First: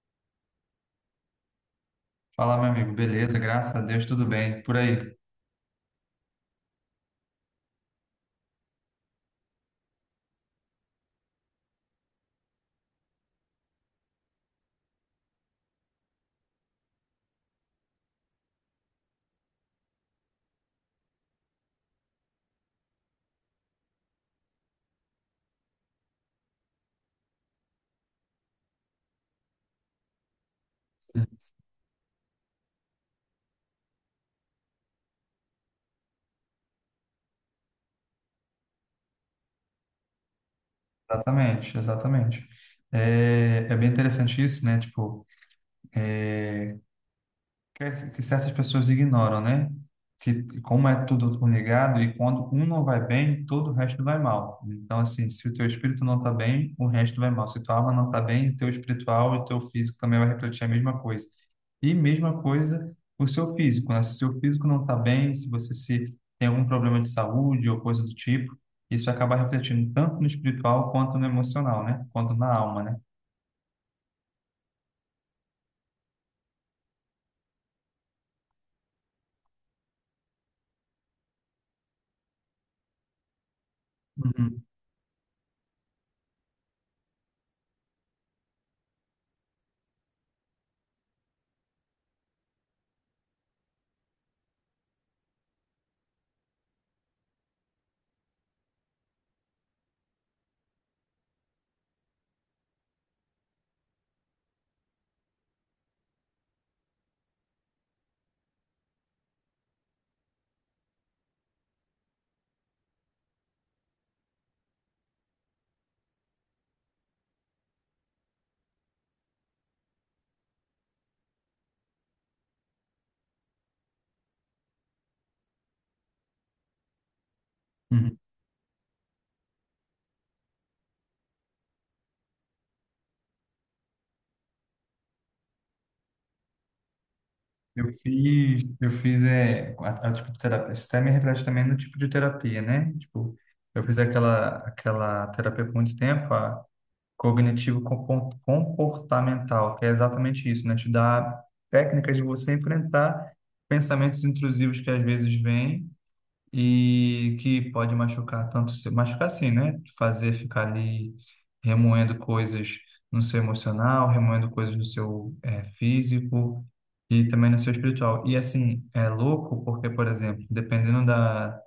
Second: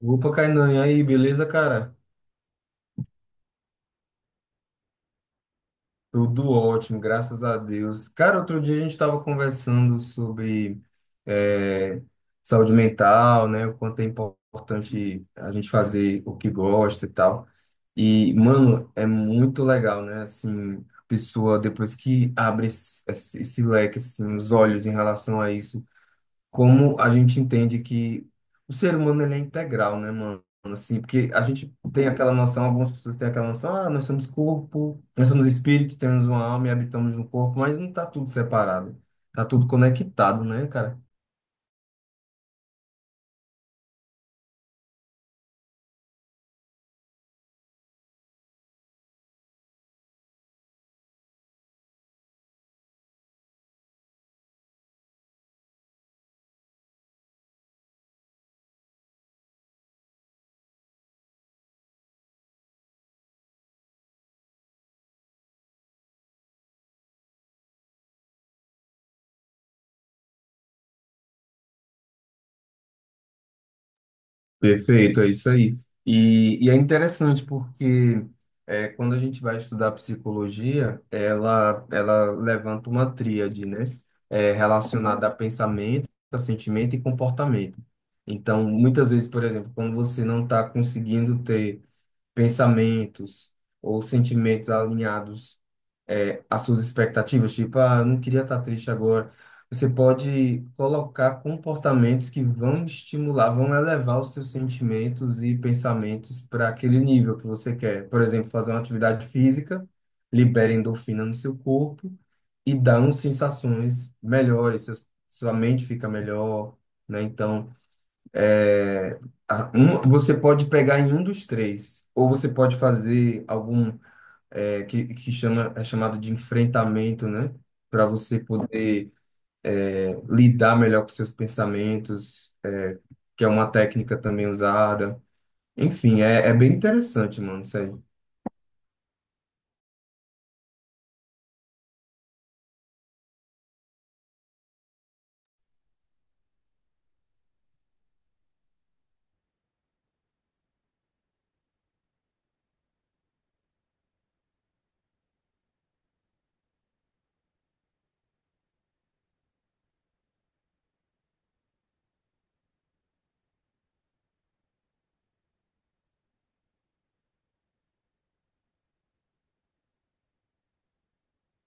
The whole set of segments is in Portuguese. Opa, Kainan, e aí, beleza, cara? Fala, meu amigo, beleza? Graças a Deus, tudo bem. Por aí. Tudo ótimo, graças a Deus. Cara, outro dia a gente estava conversando sobre eh, saúde mental, né? O quanto é importante a gente fazer o que gosta e tal. E, mano, é muito legal, né? Assim, a pessoa, depois que abre esse leque, assim, os olhos em relação a isso, como a gente entende que o ser humano ele é integral, né, mano? Assim, porque a gente tem aquela noção, algumas pessoas têm aquela noção, ah, nós somos corpo, nós somos espírito, temos uma alma e habitamos no corpo, mas não tá tudo separado, tá tudo conectado, né, cara? Exatamente, exatamente. É bem interessante isso, né? Tipo, é, que certas pessoas ignoram, né? Que como é tudo ligado e quando um não vai bem, todo o resto vai mal. Então, assim, se o teu espírito não está bem, o resto vai mal. Se tua alma não está bem, o teu espiritual e o teu físico também vai refletir a mesma coisa. E mesma coisa o seu físico, né? Se o seu físico não está bem, se você se tem algum problema de saúde ou coisa do tipo, isso acaba refletindo tanto no espiritual quanto no emocional, né? Quanto na alma, né? Perfeito, é isso aí. E é interessante porque é, quando a gente vai estudar psicologia, ela levanta uma tríade, né? É, Uhum, relacionada a pensamento, a sentimento e comportamento. Então, muitas vezes, por exemplo, quando você não está conseguindo ter pensamentos ou sentimentos alinhados é, as suas expectativas, tipo, ah, eu não queria estar triste agora. Você pode colocar comportamentos que vão estimular, vão elevar os seus sentimentos e pensamentos para aquele nível que você quer. Por exemplo, fazer uma atividade física, libera endorfina no seu corpo e dá uns sensações melhores, sua mente fica melhor, né? Então, é, a- um, você pode pegar em um dos três, ou você pode fazer algum é, que chama, é chamado de enfrentamento, né? Para uhum. você poder é, lidar melhor com seus pensamentos, que é uma técnica também usada. Enfim, é, é bem interessante, mano, Eu sério. fiz, eu fiz tipo, de terapia. Isso até me reflete também no tipo de terapia, né? Tipo, eu fiz aquela terapia por muito tempo, a cognitivo comportamental, que é exatamente isso, né? Te dá técnicas de você enfrentar pensamentos intrusivos que às vezes vêm e que pode machucar tanto, se machucar sim, né? Fazer ficar ali remoendo coisas no seu emocional, remoendo coisas no seu físico e também no seu espiritual. E assim, é louco porque, por exemplo, dependendo da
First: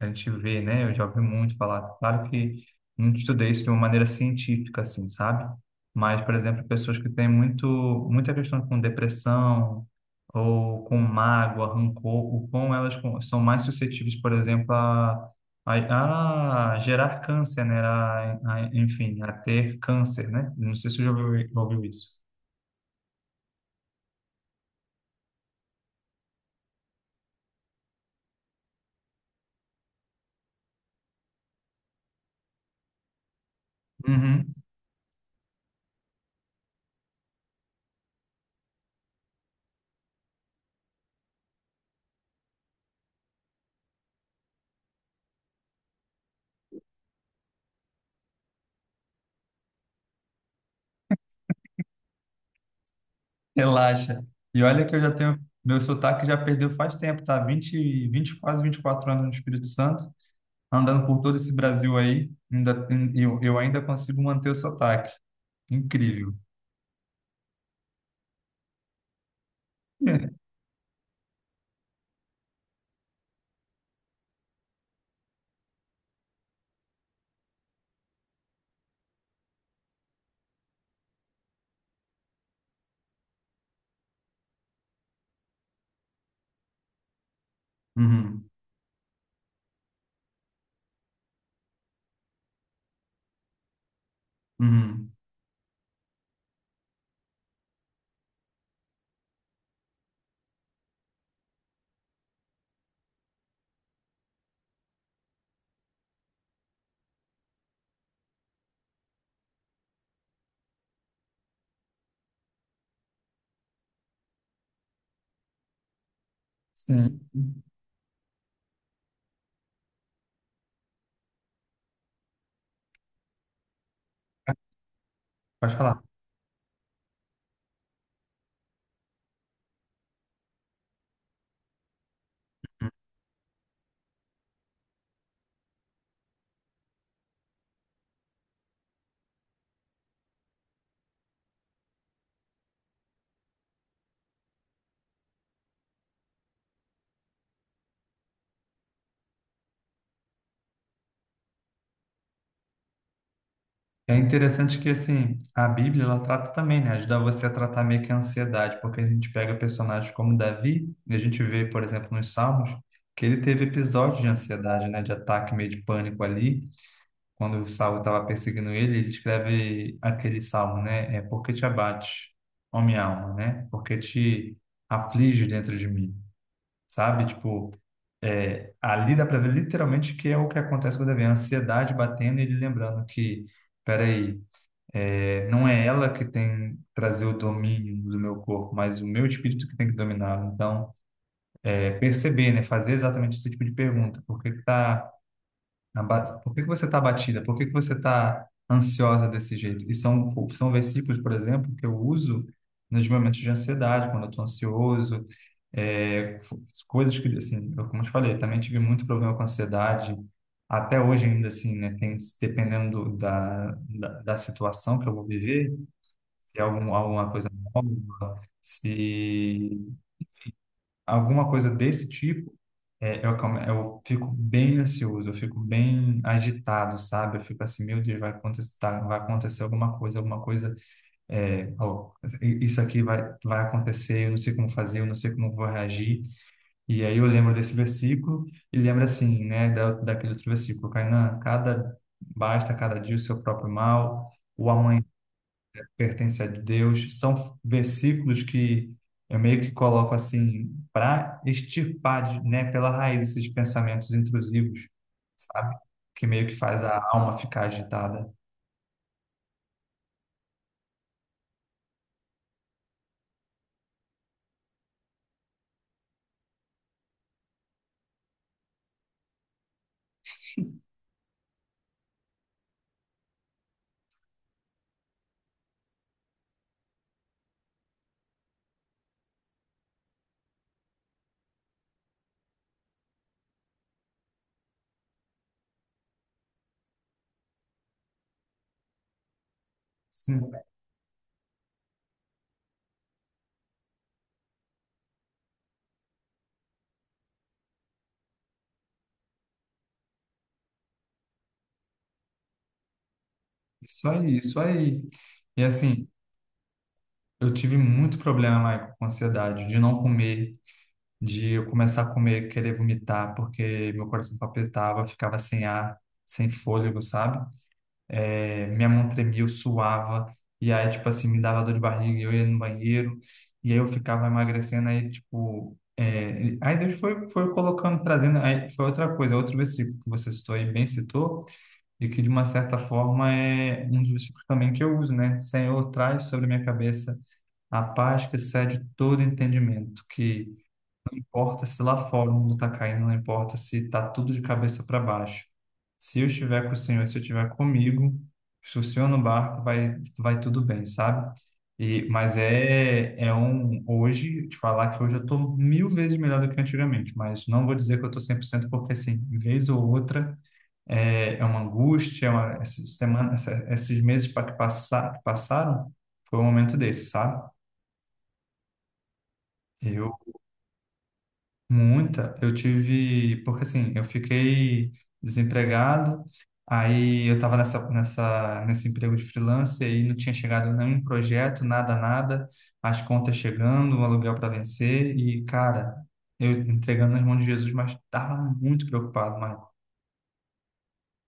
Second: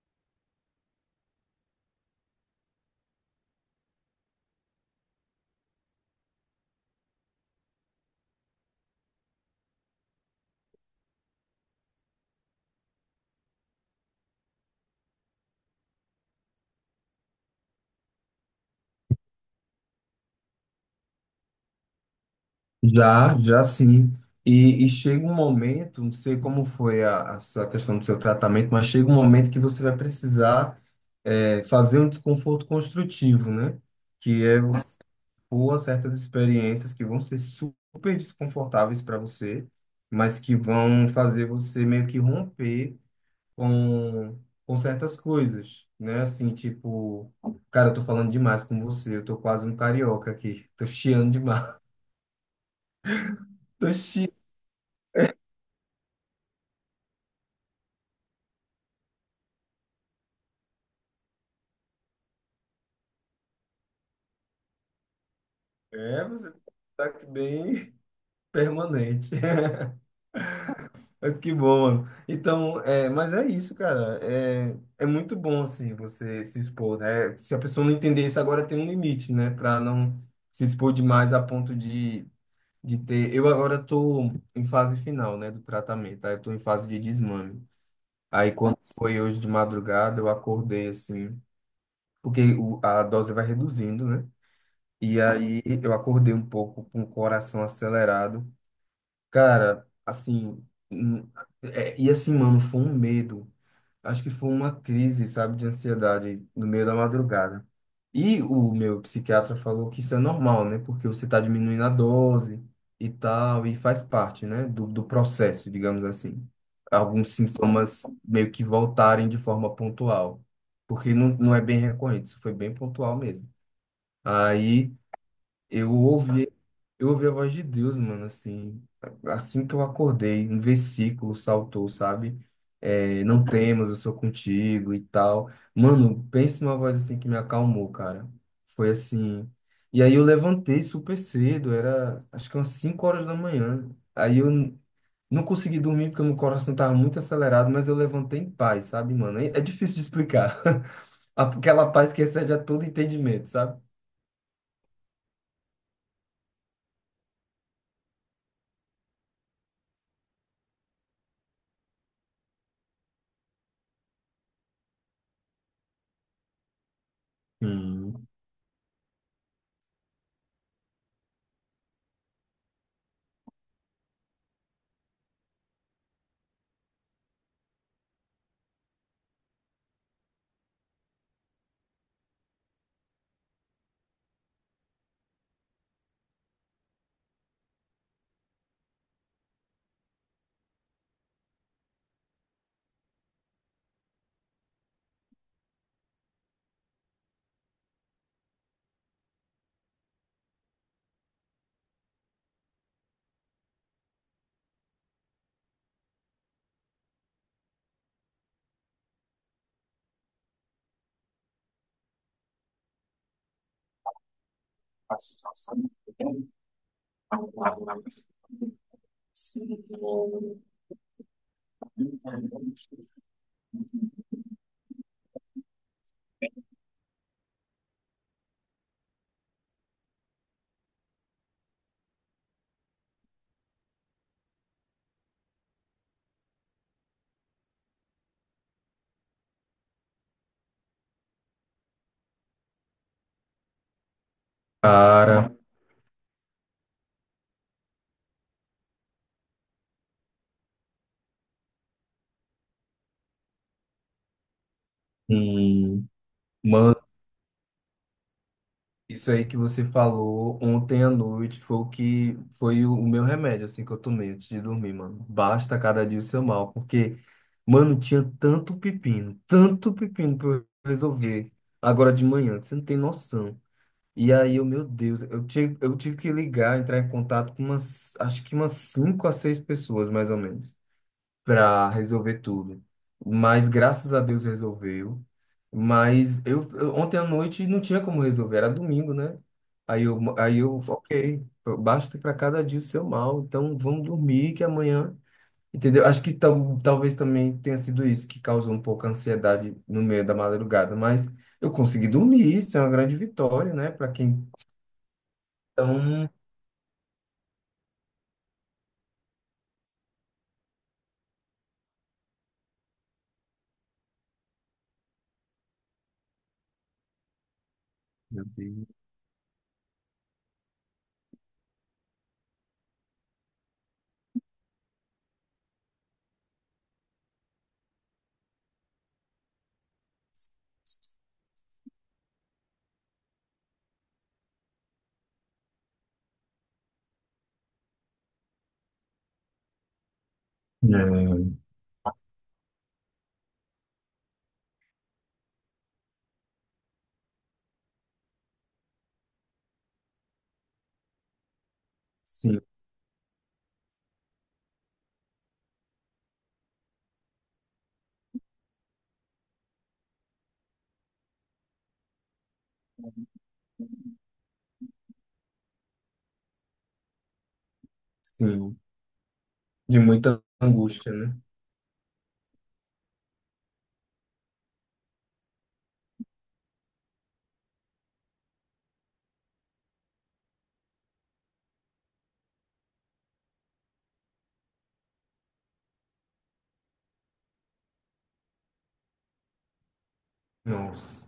a gente vê, né? Eu já ouvi muito falar. Claro que não estudei isso de uma maneira científica, assim, sabe? Mas, por exemplo, pessoas que têm muito, muita questão com depressão ou com mágoa, rancor, o quão elas são mais suscetíveis, por exemplo, a, a gerar câncer, né? Enfim, a ter câncer, né? Não sei se você já ouviu isso. Já, já sim. E chega um momento, não sei como foi a sua questão do seu tratamento, mas chega um momento que você vai precisar é, fazer um desconforto construtivo, né? Que Uhum, é por certas experiências que vão ser super desconfortáveis para você, mas que vão fazer você meio que romper com, com certas coisas, né? Assim, tipo, cara, eu tô falando demais com você, eu tô quase um carioca aqui, tô chiando demais. Tô relaxa. chiando. E olha que eu já tenho. Meu sotaque já perdeu faz tempo, tá? 20, 20 quase 24 anos no Espírito Santo, andando por todo esse Brasil aí, ainda, eu ainda consigo manter o sotaque. É, Incrível. você tá aqui bem permanente. Mas que bom, mano. Então, é, mas é isso, cara. É, é muito bom, assim, você se expor, né? Se a pessoa não entender isso agora, tem um limite, né? Pra não se expor demais a ponto de ter. Eu agora tô em fase final, né, do tratamento. Aí eu tô em fase de desmame. Uhum, Aí quando foi hoje de madrugada, eu acordei, assim, porque a dose vai reduzindo, né? uhum. E aí eu acordei um pouco com o coração acelerado. Cara, assim. hum, é, e assim, mano, foi um medo. Acho que foi uma crise, sabe, de ansiedade no meio da madrugada. E o meu psiquiatra falou que isso é normal, né? Porque você está diminuindo a dose e tal, e faz parte, né, do processo, digamos assim. Sim. Alguns sintomas meio que voltarem de forma pontual, porque não é bem recorrente, isso foi bem pontual mesmo. Aí Pode eu falar. ouvi eu ouvi a voz de Deus, mano, assim, assim que eu acordei, um versículo saltou, sabe? É, não temas, eu sou contigo e tal. Mano, pensa numa voz assim que me acalmou, cara. Foi assim. E aí eu levantei super cedo, era acho que umas 5 horas da manhã. Aí não consegui dormir porque meu coração tava muito acelerado, mas eu levantei em paz, sabe, mano? É é difícil de explicar. Aquela paz que excede a todo entendimento, sabe? É interessante que, assim, a Bíblia, ela trata também, né? Ajuda você a tratar meio que a ansiedade, porque a gente pega personagens como Davi, e a gente vê, por exemplo, nos Salmos, que ele teve episódios de ansiedade, né? De ataque, meio de pânico ali, quando o Saul estava Hum. perseguindo ele, ele escreve aquele salmo, né? É porque te abate, ó minha alma, né? Porque te aflige dentro de mim, sabe? Tipo, ali dá para ver literalmente que é o que acontece com o Davi, a ansiedade batendo e ele lembrando que, peraí, não é ela que tem trazer o domínio do meu corpo, mas o meu espírito que tem que dominar. Então, perceber, né? Fazer exatamente esse tipo de pergunta: por que que você está abatida? Por que que você está ansiosa desse jeito? E são versículos, por exemplo, que eu uso nos momentos de ansiedade, quando eu estou ansioso. é, fo- Coisas que, assim, como eu te falei, também tive muito problema com ansiedade, até hoje ainda assim, né, tem, dependendo da, da situação que eu vou viver, se é alguma coisa nova, se alguma coisa desse tipo, eu fico bem ansioso, eu fico bem agitado, sabe? Eu fico assim, meu Deus, vai acontecer, tá, vai acontecer alguma coisa, é, ó, isso aqui vai, acontecer, eu não sei como fazer, eu não sei como vou reagir. E aí eu lembro desse versículo e lembro assim, né, daquele outro versículo, Kainan: basta cada dia o seu próprio mal, o amanhã Cara, pertence a Deus. São versículos que eu meio que coloco assim para extirpar, né, pela raiz esses pensamentos intrusivos, sabe? hum, Que meio que faz a alma ficar agitada. isso aí que você falou ontem à noite foi o que foi o meu remédio, assim, que eu tomei antes de dormir, mano. Basta cada dia o seu mal, porque, mano, tinha tanto pepino pra eu resolver agora de manhã, que você não tem noção. E aí, eu, meu Deus, eu tive que ligar, entrar em contato com umas, acho que umas cinco a seis pessoas, mais ou menos para resolver tudo. Mas graças a Deus resolveu. Mas ontem à noite não tinha como resolver, era domingo, né? Aí eu, Sim, aí eu, ok, basta para cada dia o seu mal, então vamos dormir que amanhã, entendeu? Acho que tam, talvez também tenha sido isso que causou um pouco a ansiedade no meio da madrugada, mas eu consegui dormir, isso é uma grande vitória, né? isso Para aí, quem isso aí. E assim, tão, eu tive muito problema, Maicon, com ansiedade, de não comer, de eu começar a comer, querer vomitar, porque meu coração palpitava, eu ficava sem ar, sem fôlego, sabe? Meu Deus. Minha mão tremia, eu suava, e aí, tipo assim, me dava dor de barriga, e eu ia no banheiro, e aí eu ficava emagrecendo. Aí, tipo, aí Deus foi, colocando, trazendo. Aí foi outra coisa, outro versículo que você citou aí, bem citou, e que de uma certa forma é um dos versículos também que eu uso, né? Senhor, traz sobre a minha cabeça a paz que excede todo entendimento, que É, importa se lá fora o mundo tá caindo, não importa se tá tudo de cabeça para baixo. Se eu estiver com o Senhor, se eu estiver comigo, se o Senhor no barco, vai, tudo bem, sabe? E mas sim, é um. Hoje, te falar que hoje eu tô mil vezes melhor do que antigamente, mas não vou dizer que eu tô 100%, porque assim, vez ou outra, é uma angústia, essa semana, esses meses que passaram, foi um momento desse, sabe? sim, de Eu muita angústia, né? Muita. Eu tive, porque assim, eu fiquei desempregado, aí eu estava nesse emprego de freelance, aí não tinha chegado nenhum projeto, nada, nada, as contas chegando, o aluguel para vencer, e cara, eu entregando nas mãos de Jesus, mas estava muito preocupado, mano. Nossa.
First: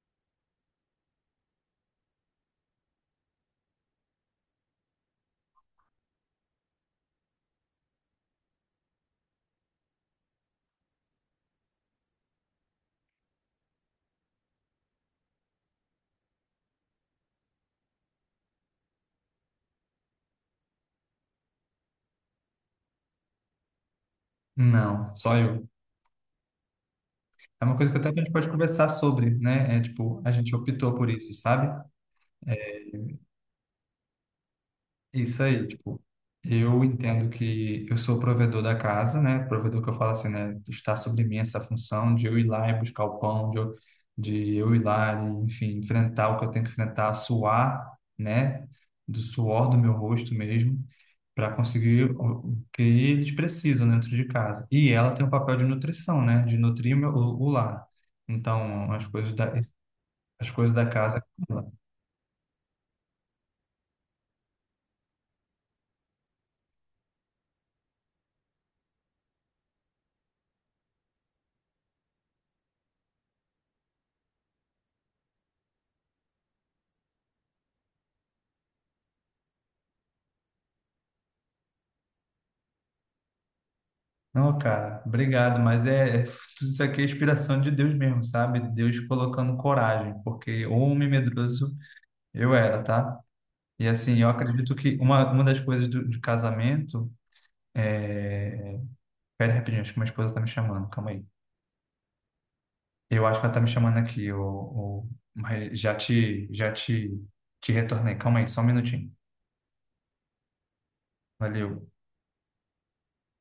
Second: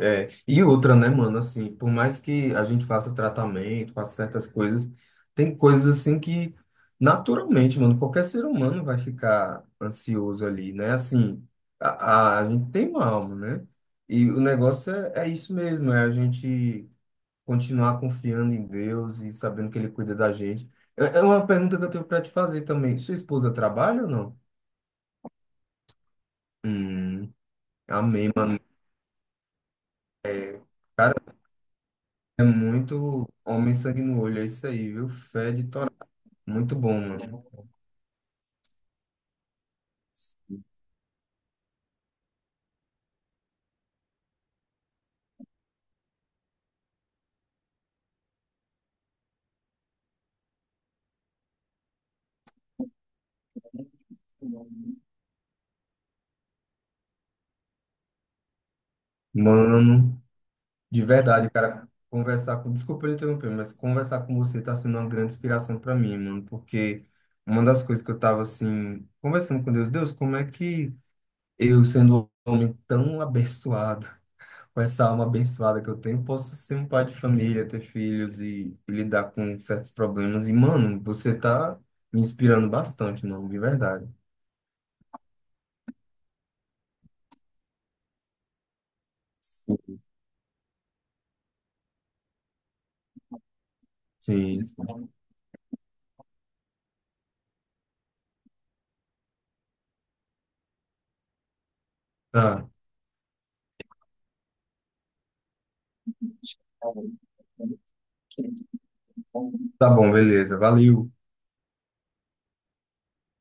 É, e outra, né, mano, assim, por mais que a gente faça tratamento, faça certas coisas, tem coisas assim que naturalmente, mano, qualquer ser humano vai ficar ansioso ali, né? Assim, a gente tem uma alma, né? E o negócio é, é isso mesmo, é a gente continuar confiando em Deus e sabendo que Ele cuida da gente. É é uma pergunta que eu tenho pra te fazer também. Sua esposa trabalha ou não? Não, só eu. Hum, É uma coisa que até a amém, gente pode mano. conversar sobre, né? É, tipo, a gente optou por isso, sabe? É muito homem sangue no olho, é isso aí, viu? Isso Fé de aí, torá. tipo, Muito eu bom, entendo mano. que eu sou o provedor da casa, né? Provedor que eu falo assim, né? Está sobre mim essa função de eu ir lá e buscar o pão, de eu ir lá e, enfim, enfrentar o que eu tenho que enfrentar, suar, né? Do suor do meu rosto mesmo, para conseguir o que eles precisam dentro de casa. E ela tem o papel de nutrição, né? De nutrir o lar. Então, Mano, as coisas da de casa. verdade, cara, conversar com. Desculpa eu interromper, mas conversar com você tá sendo uma grande inspiração para mim, mano, porque uma das coisas que eu tava assim, conversando com Deus, Deus, como é que eu, sendo um homem tão abençoado, com essa alma abençoada que eu tenho, posso ser um pai de família, ter filhos e lidar com certos problemas? E, mano, você tá me inspirando bastante, mano, de verdade. Não, cara, obrigado, mas tudo isso aqui é inspiração de Deus mesmo, sabe? Deus colocando coragem, porque homem medroso eu era, tá? E assim, eu Sim, acredito que sim. uma das coisas de casamento é... Pera rapidinho, acho que minha esposa tá me chamando, calma aí. Tá, Eu acho que ela tá me chamando aqui, mas já te retornei, calma aí, só um minutinho. tá bom, beleza. Valeu. Valeu.